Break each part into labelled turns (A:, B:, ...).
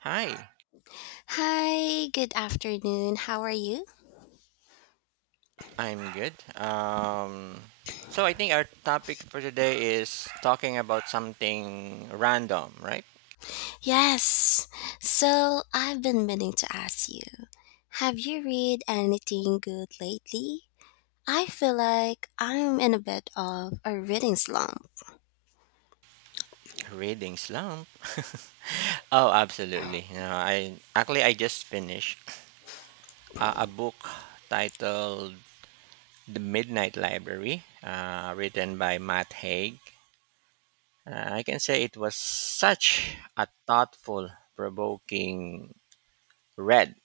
A: Hi,
B: Hi, good afternoon. How are you?
A: I'm good. Um, so I think our topic for today is talking about something random, right?
B: Yes. So, I've been meaning to ask you. Have you read anything good lately? I feel like I'm in a bit of a reading slump.
A: Reading slump. Oh, absolutely. You know, I just finished a book titled "The Midnight Library," written by Matt Haig. I can say it was such a thoughtful, provoking read.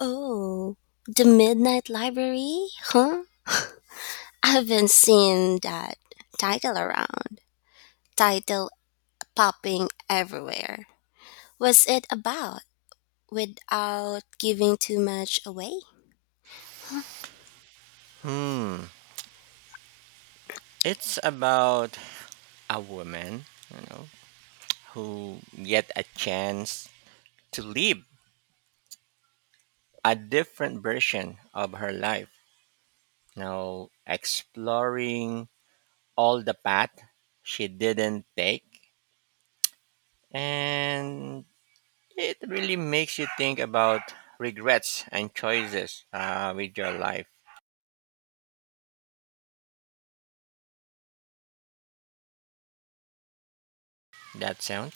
B: Oh, The Midnight Library? Huh? I've been seeing that title around. Title popping everywhere. Was it about without giving too much away?
A: Hmm. It's about a woman, you know, who get a chance to live a different version of her life. Now, exploring all the path she didn't take, and it really makes you think about regrets and choices with your life. That sound?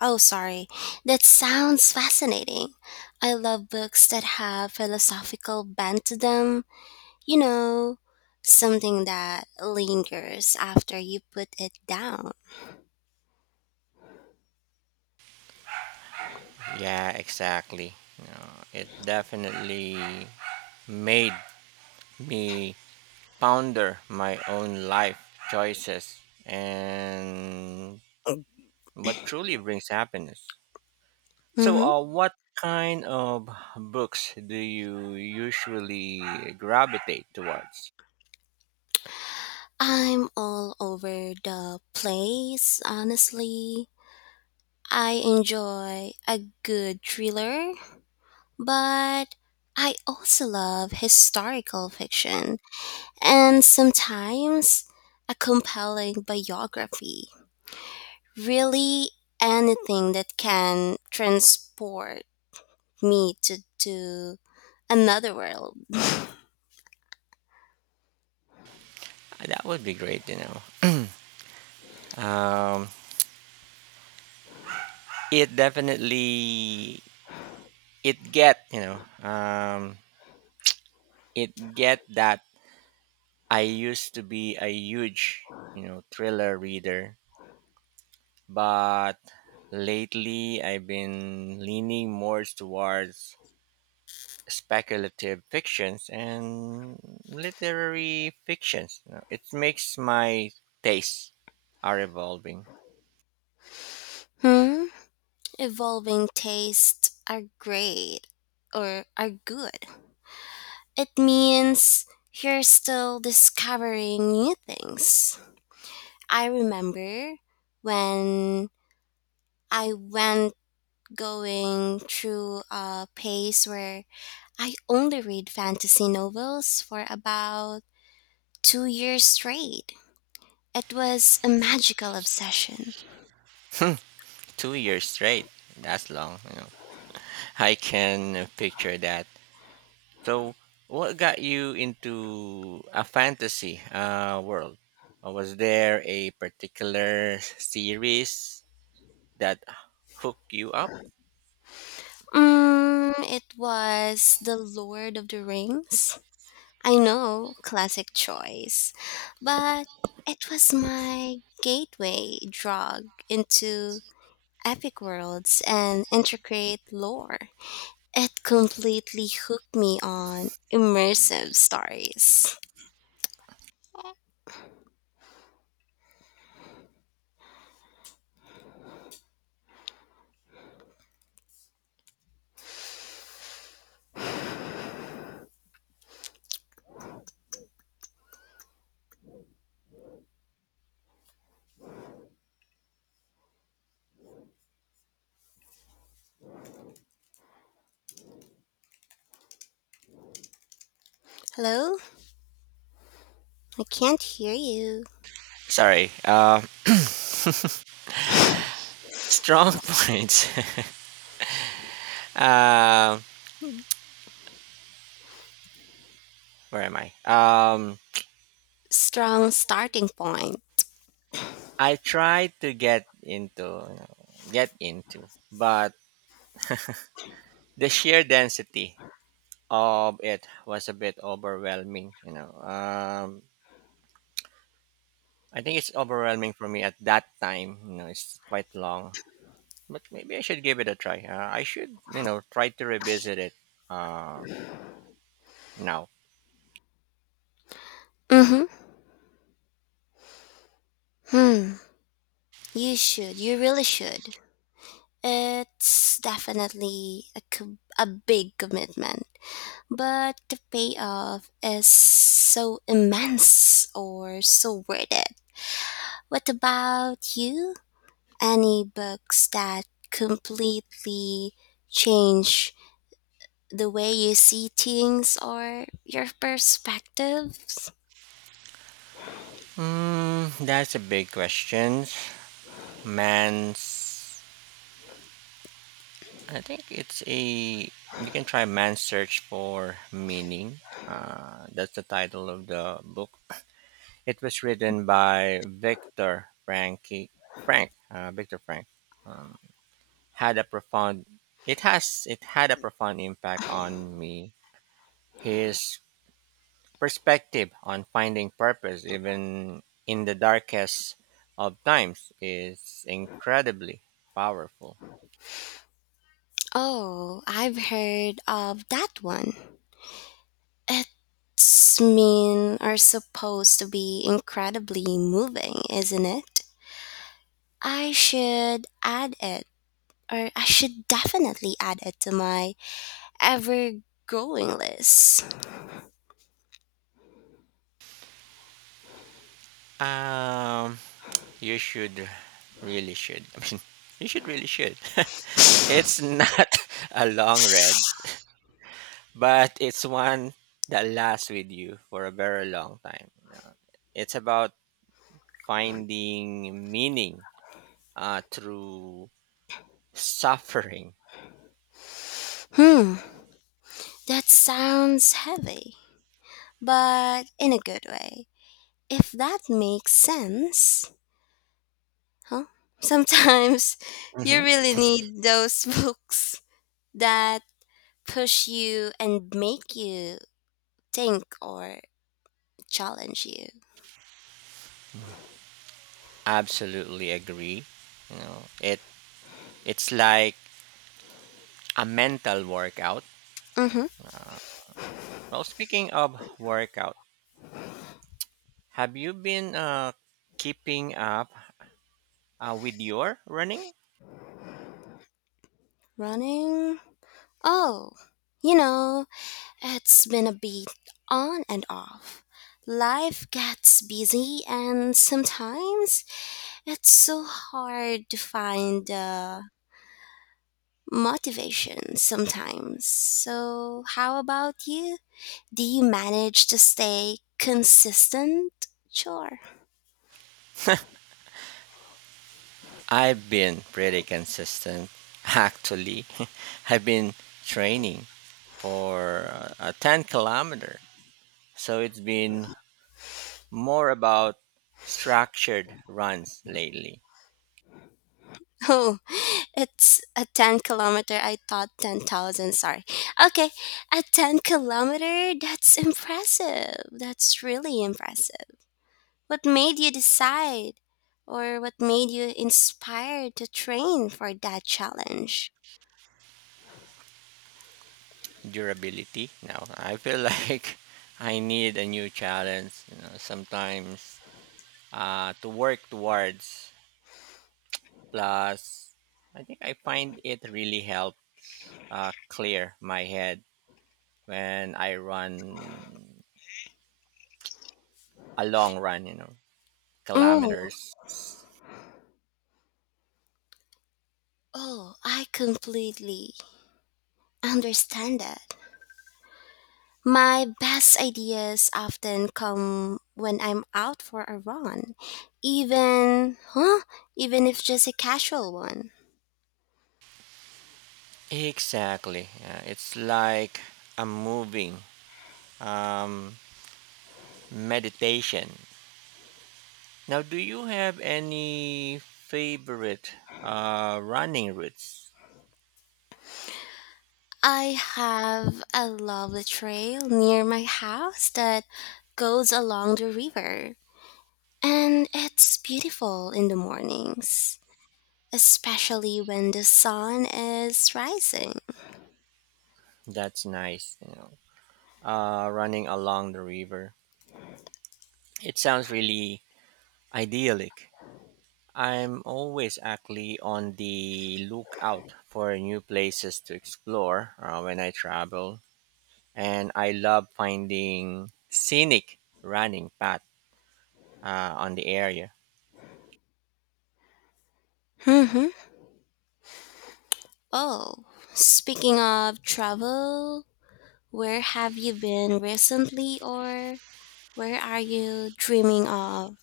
B: Oh, sorry. That sounds fascinating. I love books that have philosophical bent to them, you know, something that lingers after you put it down.
A: Yeah, exactly. No, it definitely made me ponder my own life choices and what truly brings happiness. So,
B: hmm
A: what kind of books do you usually gravitate towards?
B: I'm all over the place, honestly. I enjoy a good thriller, but I also love historical fiction and sometimes a compelling biography. Really anything that can transport me to another world.
A: That would be great, you know. Um, it definitely it get you know um, it get that I used to be a huge thriller reader, but lately I've been leaning more towards speculative fictions and literary fictions. You know, it makes my tastes are evolving.
B: Hmm? Evolving tastes are great or are good. It means you're still discovering new things. I remember when I went going through a pace where I only read fantasy novels for about 2 years straight. It was a magical obsession.
A: 2 years straight. That's long. You know. I can picture that. So, what got you into a fantasy world? Or was there a particular series that hooked you up?
B: It was The Lord of the Rings. I know, classic choice, but it was my gateway drug into epic worlds and intricate lore. It completely hooked me on immersive stories. Hello? I can't hear you.
A: Sorry. Strong points. Um where am I?
B: Strong starting point.
A: I tried to get into, but the sheer density of it was a bit overwhelming. You know, I think it's overwhelming for me at that time. You know, it's quite long, but maybe I should give it a try. I should, you know, try to revisit it uh, now.
B: Mm-hmm. Hmm. You should. You really should. It's definitely a big commitment, but the payoff is so immense or so worth it. What about you? Any books that completely change the way you see things or your perspectives?
A: Mm, that's a big question. Man's I think it's a you can try Man's Search for Meaning. That's the title of the book. It was written by Victor Frank. Um, had a profound it had a profound impact on me. His perspective on finding purpose even in the darkest of times is incredibly powerful.
B: Oh, I've heard of that one. It's mean are supposed to be incredibly moving, isn't it? I should add it, or I should definitely add it to my ever growing list.
A: Um You should really should. I mean, you should really should. It's not a long read, but it's one that lasts with you for a very long time. You know. It's about finding meaning through suffering.
B: Hmm, that sounds heavy, but in a good way. If that makes sense, huh? Sometimes you
A: Mhm.
B: really need those books that push you and make you think or challenge you.
A: Absolutely agree. You know, it's like a mental workout.
B: Mm-hmm.
A: Well, speaking of workout, have you been keeping up with your running?
B: Running? Oh, you know, it's been a bit on and off. Life gets busy, and sometimes it's so hard to find motivation. Sometimes. So, how about you? Do you manage to stay consistent? Sure.
A: I've been pretty consistent, actually. I've been training for a 10 kilometer, so it's been more about structured runs lately.
B: Oh, it's a 10 kilometer. I thought 10,000. Sorry. Okay. A 10 kilometer. That's impressive. That's really impressive. What made you decide or what made you inspired to train for that challenge?
A: Durability. Now, I feel like I need a new challenge, you know, sometimes to work towards. Plus, I think I find it really help clear my head when I run a long run, you know.
B: Mm.
A: Kilometers.
B: Oh, I completely understand that. My best ideas often come when I'm out for a run, even, huh? Even if just a casual one.
A: Exactly. Yeah, it's like a moving um, meditation. Now, do you have any favorite running routes?
B: I have a lovely trail near my house that goes along the river, and it's beautiful in the mornings, especially when the sun is rising.
A: That's nice, you know. Running along the river. It sounds really idyllic. I'm always actually on the lookout for new places to explore when I travel, and I love finding scenic running path on the area.
B: hmm Oh, speaking of travel, where have you been recently or where are you dreaming of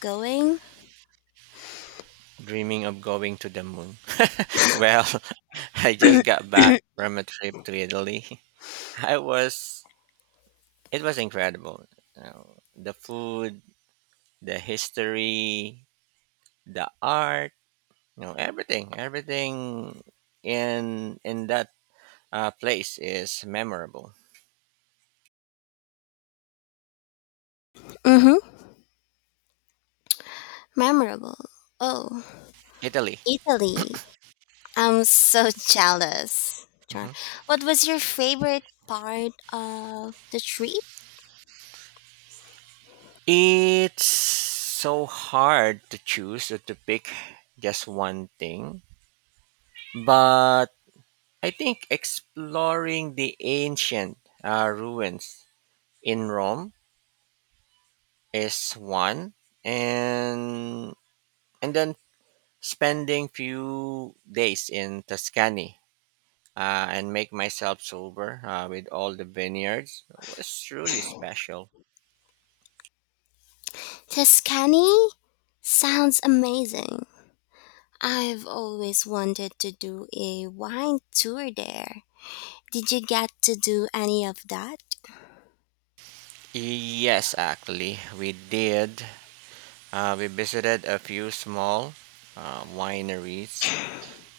B: going?
A: Dreaming of going to the moon. Well, I just got back from a trip to Italy. I was it was incredible. You know, the food, the history, the art, you know, everything in that place is memorable.
B: Mm-hmm. Memorable. Oh,
A: Italy.
B: Italy. I'm so jealous. Char.
A: Mm-hmm.
B: What was your favorite part of the trip?
A: It's so hard to choose or to pick just one thing, but I think exploring the ancient ruins in Rome is one, and then spending few days in Tuscany and make myself sober with all the vineyards was truly special.
B: Tuscany sounds amazing. I've always wanted to do a wine tour there. Did you get to do any of that?
A: Yes, actually, we did. We visited a few small wineries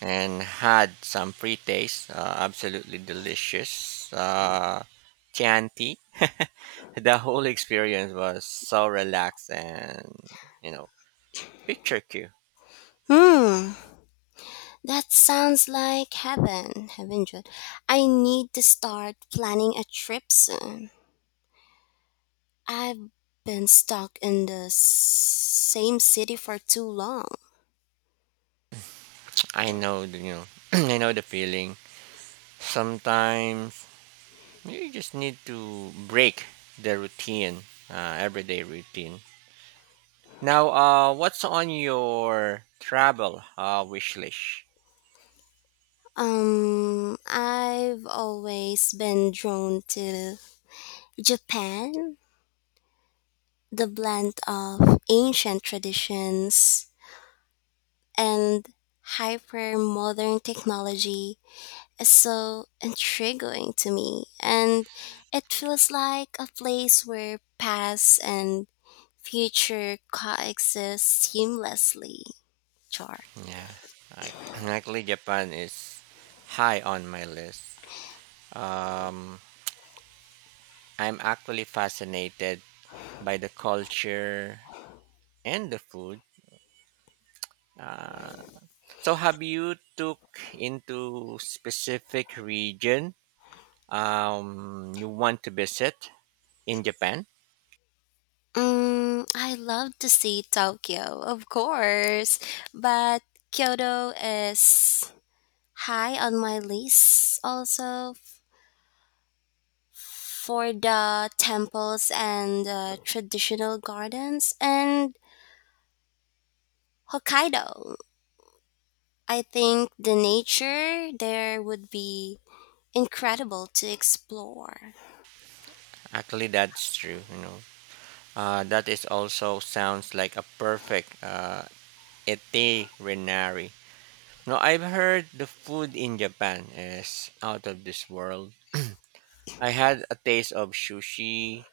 A: and had some free taste. Absolutely delicious. Chianti. The whole experience was so relaxed and, you know, picture cue.
B: Hmm, that sounds like heaven. Heaven, Jude. I need to start planning a trip soon. I've been stuck in the same city for too long.
A: I know the, you know I know the feeling. Sometimes you just need to break the routine, everyday routine. Now, what's on your travel wish list?
B: I've always been drawn to Japan, the blend of ancient traditions and hyper modern technology is so intriguing to me and it feels like a place where past and future coexist seamlessly, Char.
A: Yeah, I, actually, Japan is high on my list. Um, I'm actually fascinated by the culture and the food. Uh, so, have you took into specific region you want to visit in Japan?
B: I love to see Tokyo of course, but Kyoto is high on my list also for the temples and traditional gardens and Hokkaido. I think the nature there would be incredible to explore.
A: Actually, that's true. You know, that is also sounds like a perfect itinerary. No, I've heard the food in Japan is out of this world. I had a taste of sushi,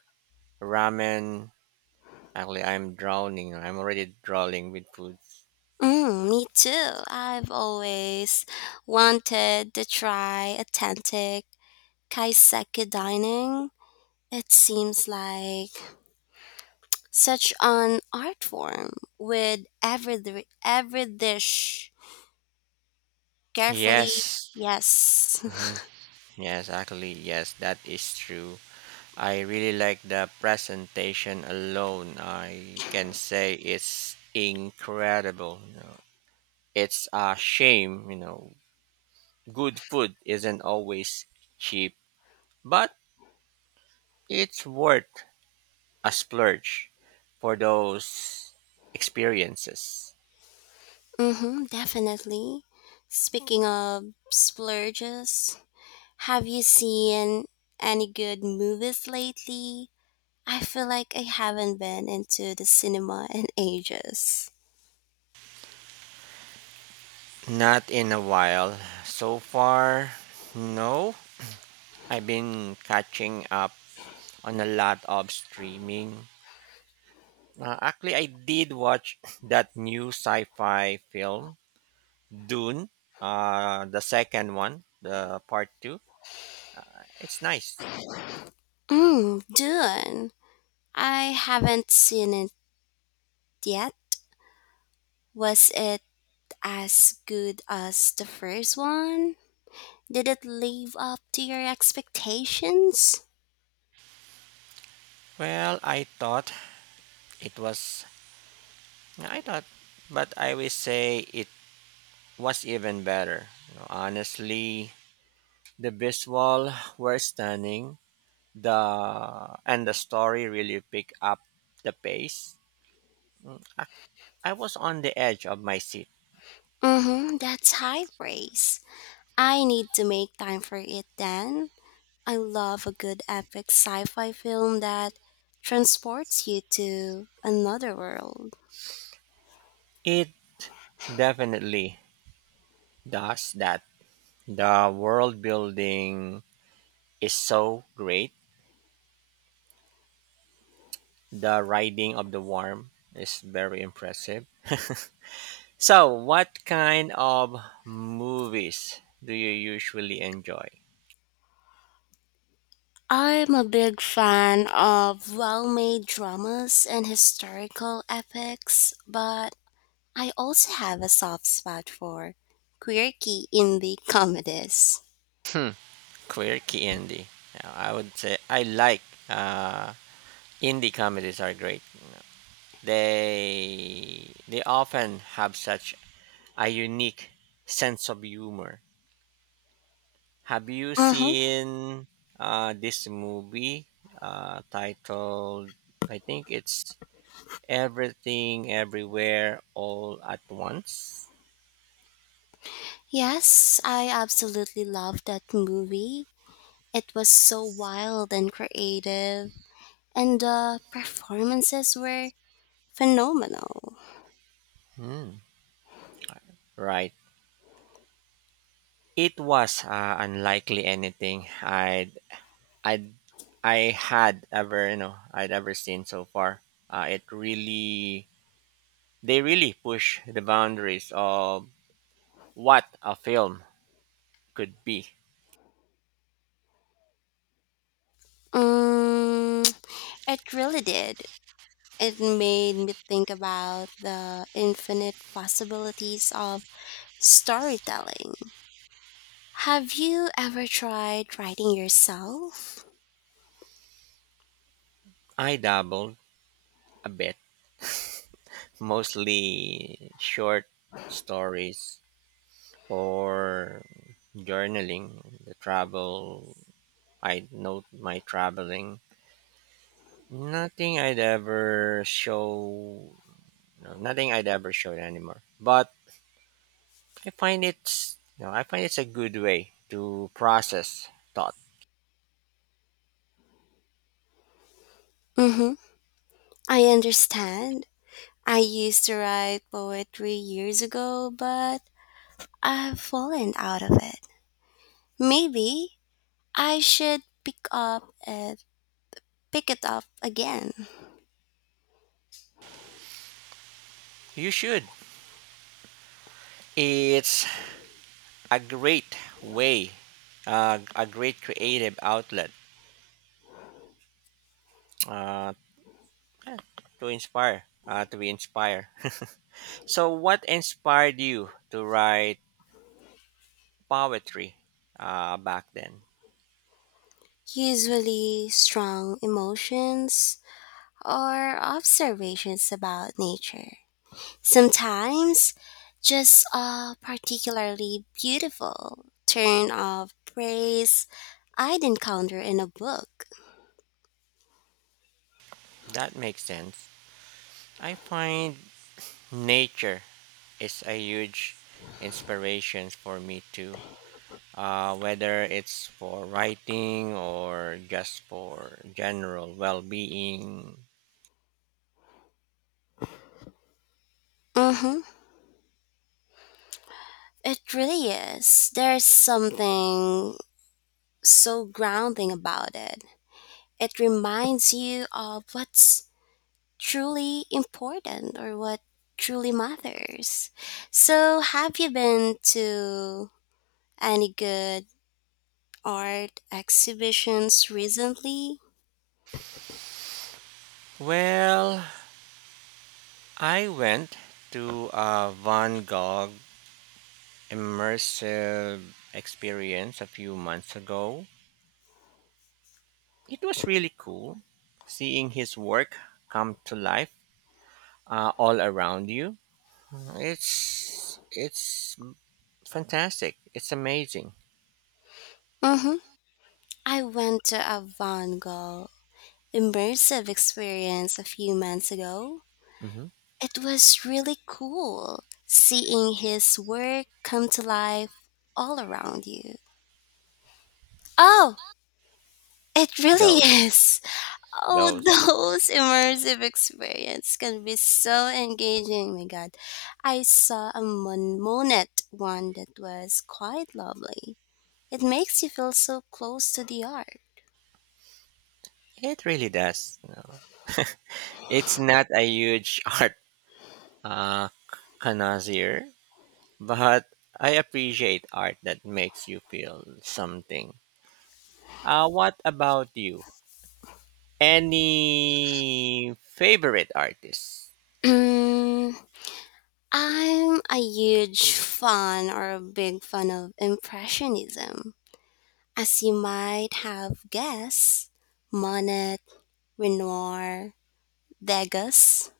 A: ramen. Actually, I'm drowning. I'm already drowning with food.
B: Mm, me too. I've always wanted to try authentic kaiseki dining. It seems like such an art form with every dish carefully.
A: Yes.
B: Yes.
A: Hmm. Yes, actually, yes, that is true. I really like the presentation alone. I can say it's incredible. You know, it's a shame, you know, good food isn't always cheap, but it's worth a splurge for those experiences.
B: Mm-hmm, definitely. Speaking of splurges, have you seen any good movies lately? I feel like I haven't been into the cinema in ages.
A: Not in a while. So far, no. I've been catching up on a lot of streaming. Actually, I did watch that new sci-fi film, Dune, the second one, the part two. It's nice.
B: Mm, Dune. I haven't seen it yet. Was it as good as the first one? Did it live up to your expectations?
A: Well, I thought it was. I thought, but I will say it was even better. You know, honestly, the visual were stunning. The and the story really picked up the pace. I, I was on the edge of my seat.
B: Mm-hmm, that's high praise. I need to make time for it then. I love a good epic sci fi film that transports you to another world.
A: It definitely does that. The world building is so great. The riding of the worm is very impressive. So, what kind of movies do you usually enjoy?
B: I'm a big fan of well made dramas and historical epics, but I also have a soft spot for quirky indie comedies.
A: Hmm, quirky Andy. I would say I like uh, Indie comedies are great. They often have such a unique sense of humor. Have you
B: Mm-hmm.
A: seen this movie titled? I think it's Everything Everywhere All at Once.
B: Yes, I absolutely loved that movie. It was so wild and creative, and the performances were phenomenal.
A: Hmm. Right. It was unlikely anything I'd I had ever, I'd ever seen so far. It really They really push the boundaries of what a film could be.
B: Mm, it really did. It made me think about the infinite possibilities of storytelling. Have you ever tried writing yourself?
A: I dabbled a bit, mostly short stories or journaling the travel. I note my traveling. Nothing I'd ever show, no, nothing I'd ever show anymore. But I find I find it's a good way to process thought.
B: Mm-hmm. I understand. I used to write poetry years ago, but I've fallen out of it. Maybe I should pick it up again.
A: You should. It's a great way, a great creative outlet uh, yeah, to inspire, to be inspired. So, what inspired you to write poetry back then?
B: Usually strong emotions or observations about nature. Sometimes, just a particularly beautiful turn of phrase I'd encounter in a book.
A: That makes sense. I find nature is a huge inspiration for me too. Whether it's for writing or just for general well being.
B: Mm-hmm. It really is. There's something so grounding about it. It reminds you of what's truly important or what truly matters. So, have you been to any good art exhibitions recently?
A: Well, I went to a Van Gogh immersive experience a few months ago. It was really cool seeing his work come to life all around you. It's fantastic. It's amazing.
B: hmm I went to a Van Gogh immersive experience a few months ago.
A: Hmm.
B: It was really cool seeing his work come to life all around you. Oh, it really
A: Those
B: is. Oh,
A: those
B: those immersive experiences can be so engaging. My God, I saw a Monet one that was quite lovely. It makes you feel so close to the art.
A: it really does. You know. It's not a huge art uh, connoisseur, but I appreciate art that makes you feel something. What about you? Any favorite artists?
B: Mm, I'm a huge fan or a big fan of Impressionism. As you might have guessed, Monet, Renoir, Degas.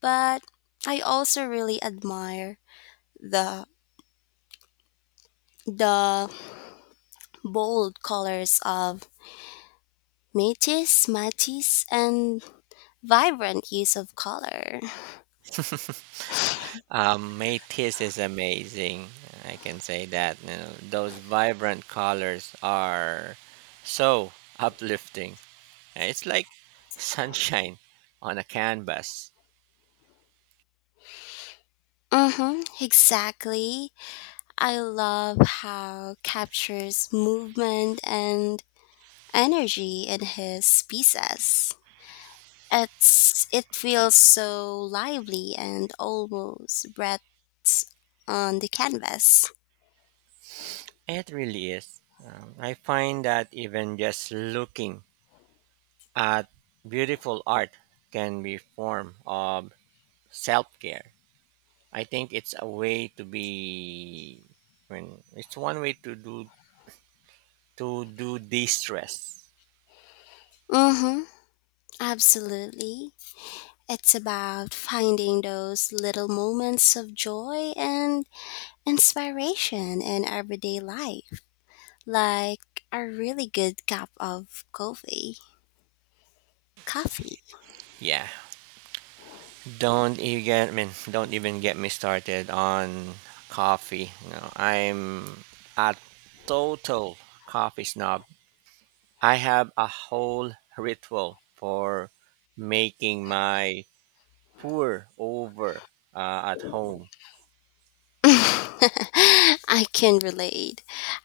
B: But I also really admire the the bold colors of Matisse, and vibrant use of color.
A: Matisse is amazing. I can say that. You know, those vibrant colors are so uplifting. It's like sunshine on a canvas.
B: Mm-hmm, exactly. I love how captures movement and energy in his pieces. It's it feels so lively and almost breaths on the canvas.
A: It really is. I find that even just looking at beautiful art can be form of self-care. I think it's a way to be when it's one way to do de-stress.
B: Mm-hmm. Absolutely. It's about finding those little moments of joy and inspiration in everyday life, like a really good cup of coffee. Coffee.
A: Yeah, don't even get I mean, don't even get me started on coffee. You know, I'm a total coffee snob. I have a whole ritual for making my pour over at home.
B: I can relate.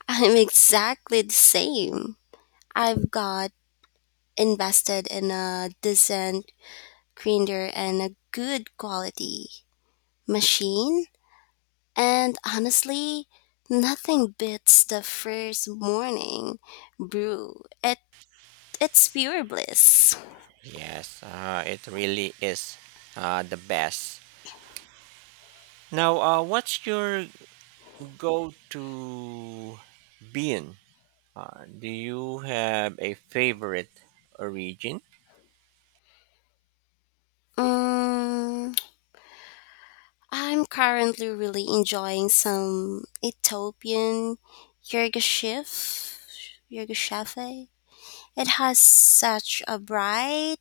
B: I'm exactly the same. I've got invested in a decent grinder and a good quality machine, and honestly, nothing beats the first morning brew. It it's pure bliss.
A: Yes, it really is the best. Now, what's your go to Bien, do you have a favorite origin?
B: Mm, I'm currently really enjoying some Ethiopian Yergashif Chef. It has such a bright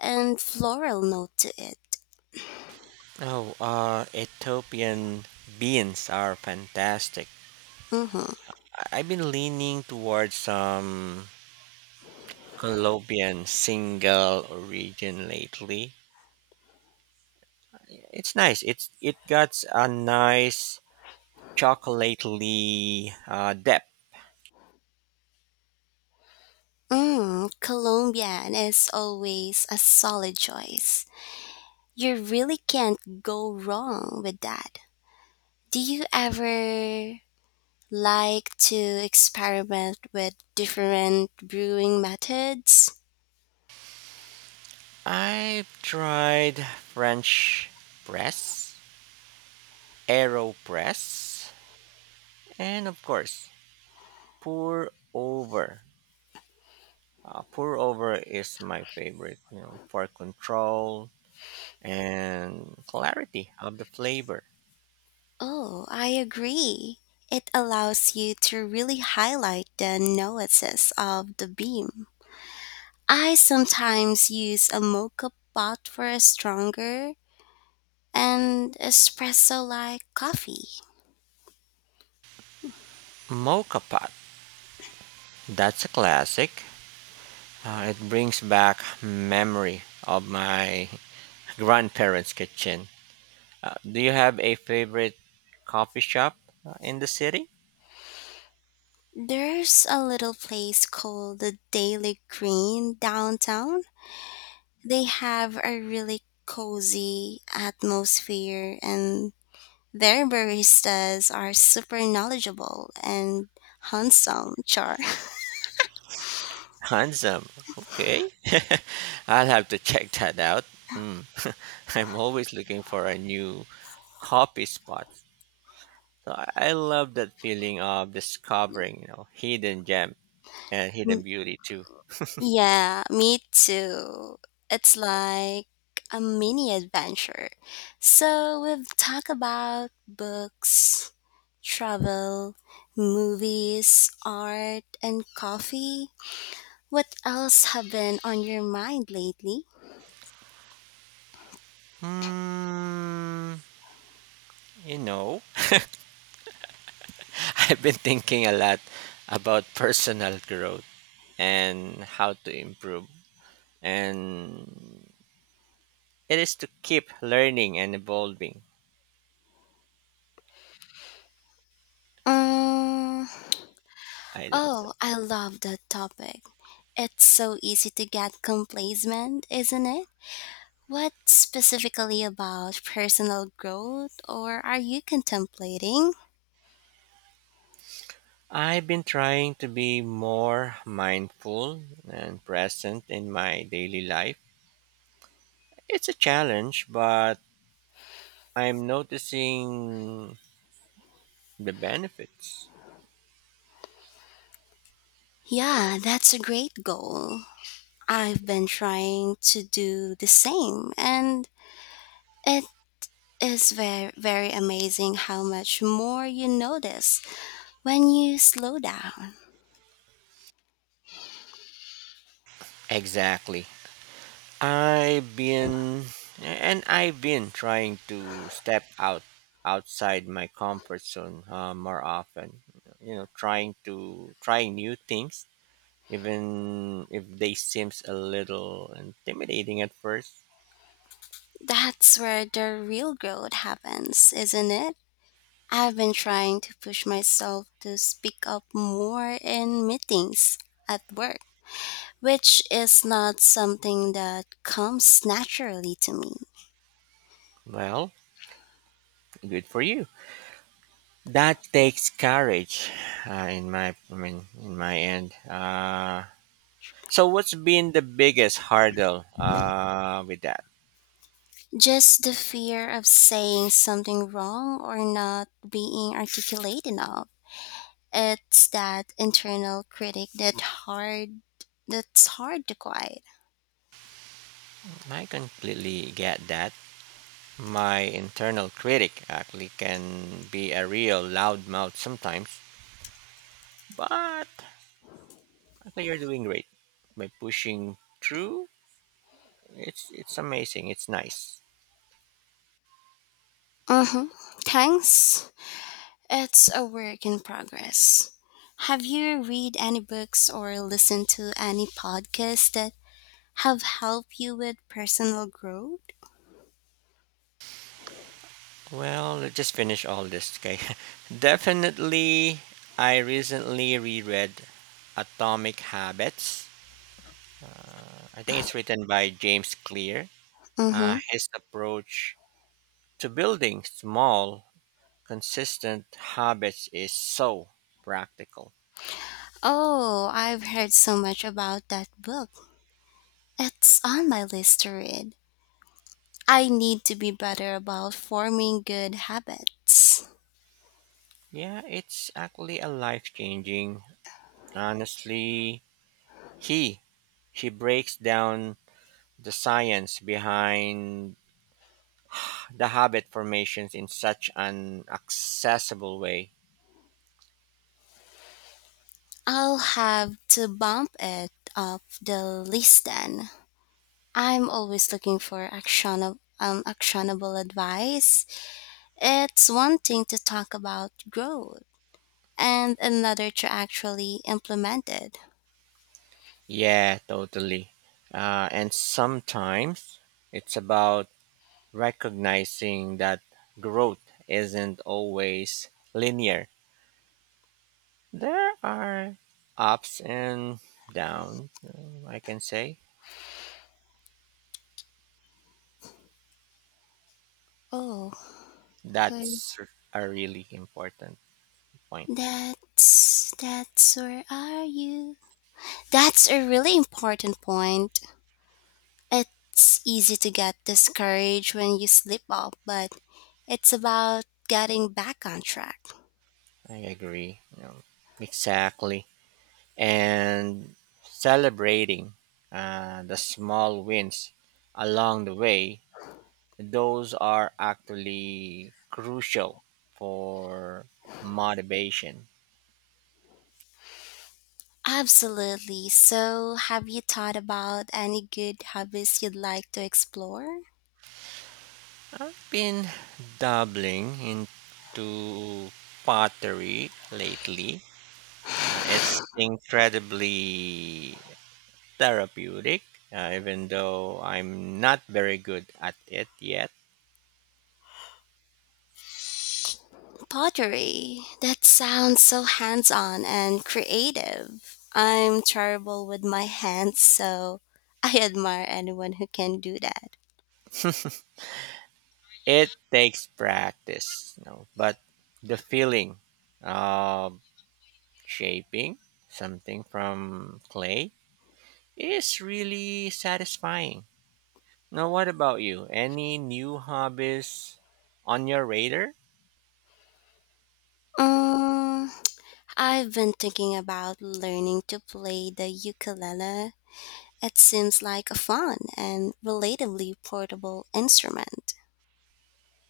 B: and floral note to it.
A: Oh, Ethiopian beans are fantastic.
B: Mm-hmm.
A: I've been leaning towards some Colombian single origin lately. It's nice. It got a nice chocolately depth.
B: Colombian is always a solid choice. You really can't go wrong with that. Do you ever like to experiment with different brewing methods?
A: I've tried French press, Aeropress, and of course pour over. Pour over is my favorite, you know, for control and clarity of the flavor.
B: Oh, I agree. It allows you to really highlight the nuances of the bean. I sometimes use a mocha pot for a stronger and espresso like coffee.
A: Mocha pot, that's a classic. It brings back memory of my grandparents' kitchen. Do you have a favorite coffee shop in the city?
B: There's a little place called the Daily Green downtown. They have a really cozy atmosphere, and their baristas are super knowledgeable and handsome, Char.
A: Handsome. Okay. I'll have to check that out. Mm. I'm always looking for a new coffee spot. So I love that feeling of discovering, you know, hidden gem and hidden beauty too.
B: Yeah, me too. It's like a mini adventure. So we've talked about books, travel, movies, art, and coffee. What else have been on your mind lately?
A: Hmm, you know, I've been thinking a lot about personal growth and how to improve. And it is to keep learning and evolving.
B: Um,
A: I love that.
B: oh, I love that topic. It's so easy to get complacent, isn't it? What specifically about personal growth or are you contemplating?
A: I've been trying to be more mindful and present in my daily life. It's a challenge, but I'm noticing the benefits.
B: Yeah, that's a great goal. I've been trying to do the same, and it is very, very amazing how much more you notice when you slow down.
A: Exactly. I've been I've been trying to step out outside my comfort zone more often. You know, trying new things, even if they seems a little intimidating at first.
B: That's where the real growth happens, isn't it? I've been trying to push myself to speak up more in meetings at work, which is not something that comes naturally to me.
A: Well, good for you. That takes courage. I mean, in my end. So, what's been the biggest hurdle with that?
B: Just the fear of saying something wrong or not being articulate enough. It's that internal critic that's hard to quiet.
A: I completely get that. My internal critic actually can be a real loudmouth sometimes, but actually you're doing great by pushing through. It's amazing. It's nice.
B: Mm-hmm. Thanks. It's a work in progress. Have you read any books or listened to any podcasts that have helped you with personal growth?
A: Well, let's just finish all this, okay? Definitely, I recently reread Atomic Habits. I think it's written by James Clear.
B: Mm-hmm.
A: His approach to building small, consistent habits is so practical.
B: Oh, I've heard so much about that book. It's on my list to read. I need to be better about forming good habits.
A: Yeah, it's actually a life changing. Honestly, he he breaks down the science behind the habit formations in such an accessible way.
B: I'll have to bump it up the list then. I'm always looking for actionable advice. It's one thing to talk about growth and another to actually implement it.
A: Yeah, totally. And sometimes it's about recognizing that growth isn't always linear. There are ups and downs, I can say.
B: Oh, well,
A: That's r- are really important. Point.
B: that's where are you? That's a really important point. It's easy to get discouraged when you slip up, but it's about getting back on track.
A: I agree. You know, exactly. And celebrating the small wins along the way, those are actually crucial for motivation.
B: Absolutely. So, have you thought about any good hobbies you'd like to explore?
A: Been dabbling into pottery lately. It's incredibly therapeutic, even though I'm not very good at it yet.
B: Pottery. That sounds so hands on and creative. I'm terrible with my hands, so I admire anyone who can do that.
A: It takes practice, you know, but the feeling of shaping something from clay is really satisfying. Now, what about you? Any new hobbies on your radar?
B: Um, I've been thinking about learning to play the ukulele. It seems like a fun and relatively portable instrument.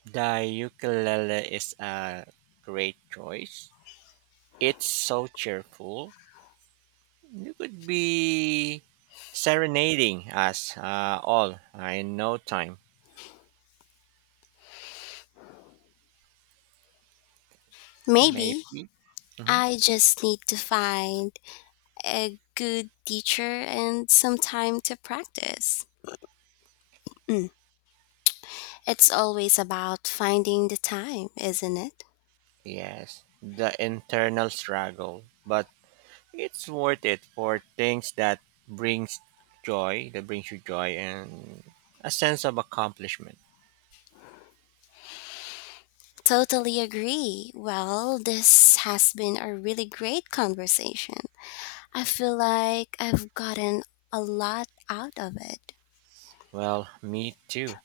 A: The ukulele is a great choice. It's so cheerful. You could be serenading us all in no time,
B: Maybe
A: maybe. Mhm.
B: I just need to find a good teacher and some time to practice. Mm, it's always about finding the time, isn't it?
A: Yes, the internal struggle, but it's worth it for things that brings that brings you joy and a sense of accomplishment.
B: Totally agree. Well, this has been a really great conversation. I feel like I've gotten a lot out of it.
A: Well, me too.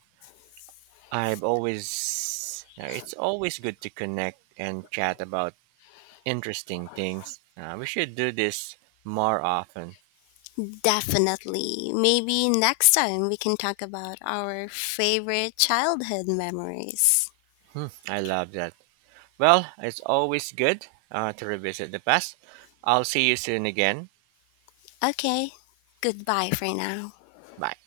A: It's always good to connect and chat about interesting things. We should do this more often.
B: Definitely. Maybe next time we can talk about our favorite childhood memories.
A: Hmm, I love that. Well, it's always good to revisit the past. I'll see you soon again.
B: Okay, goodbye for now.
A: Bye.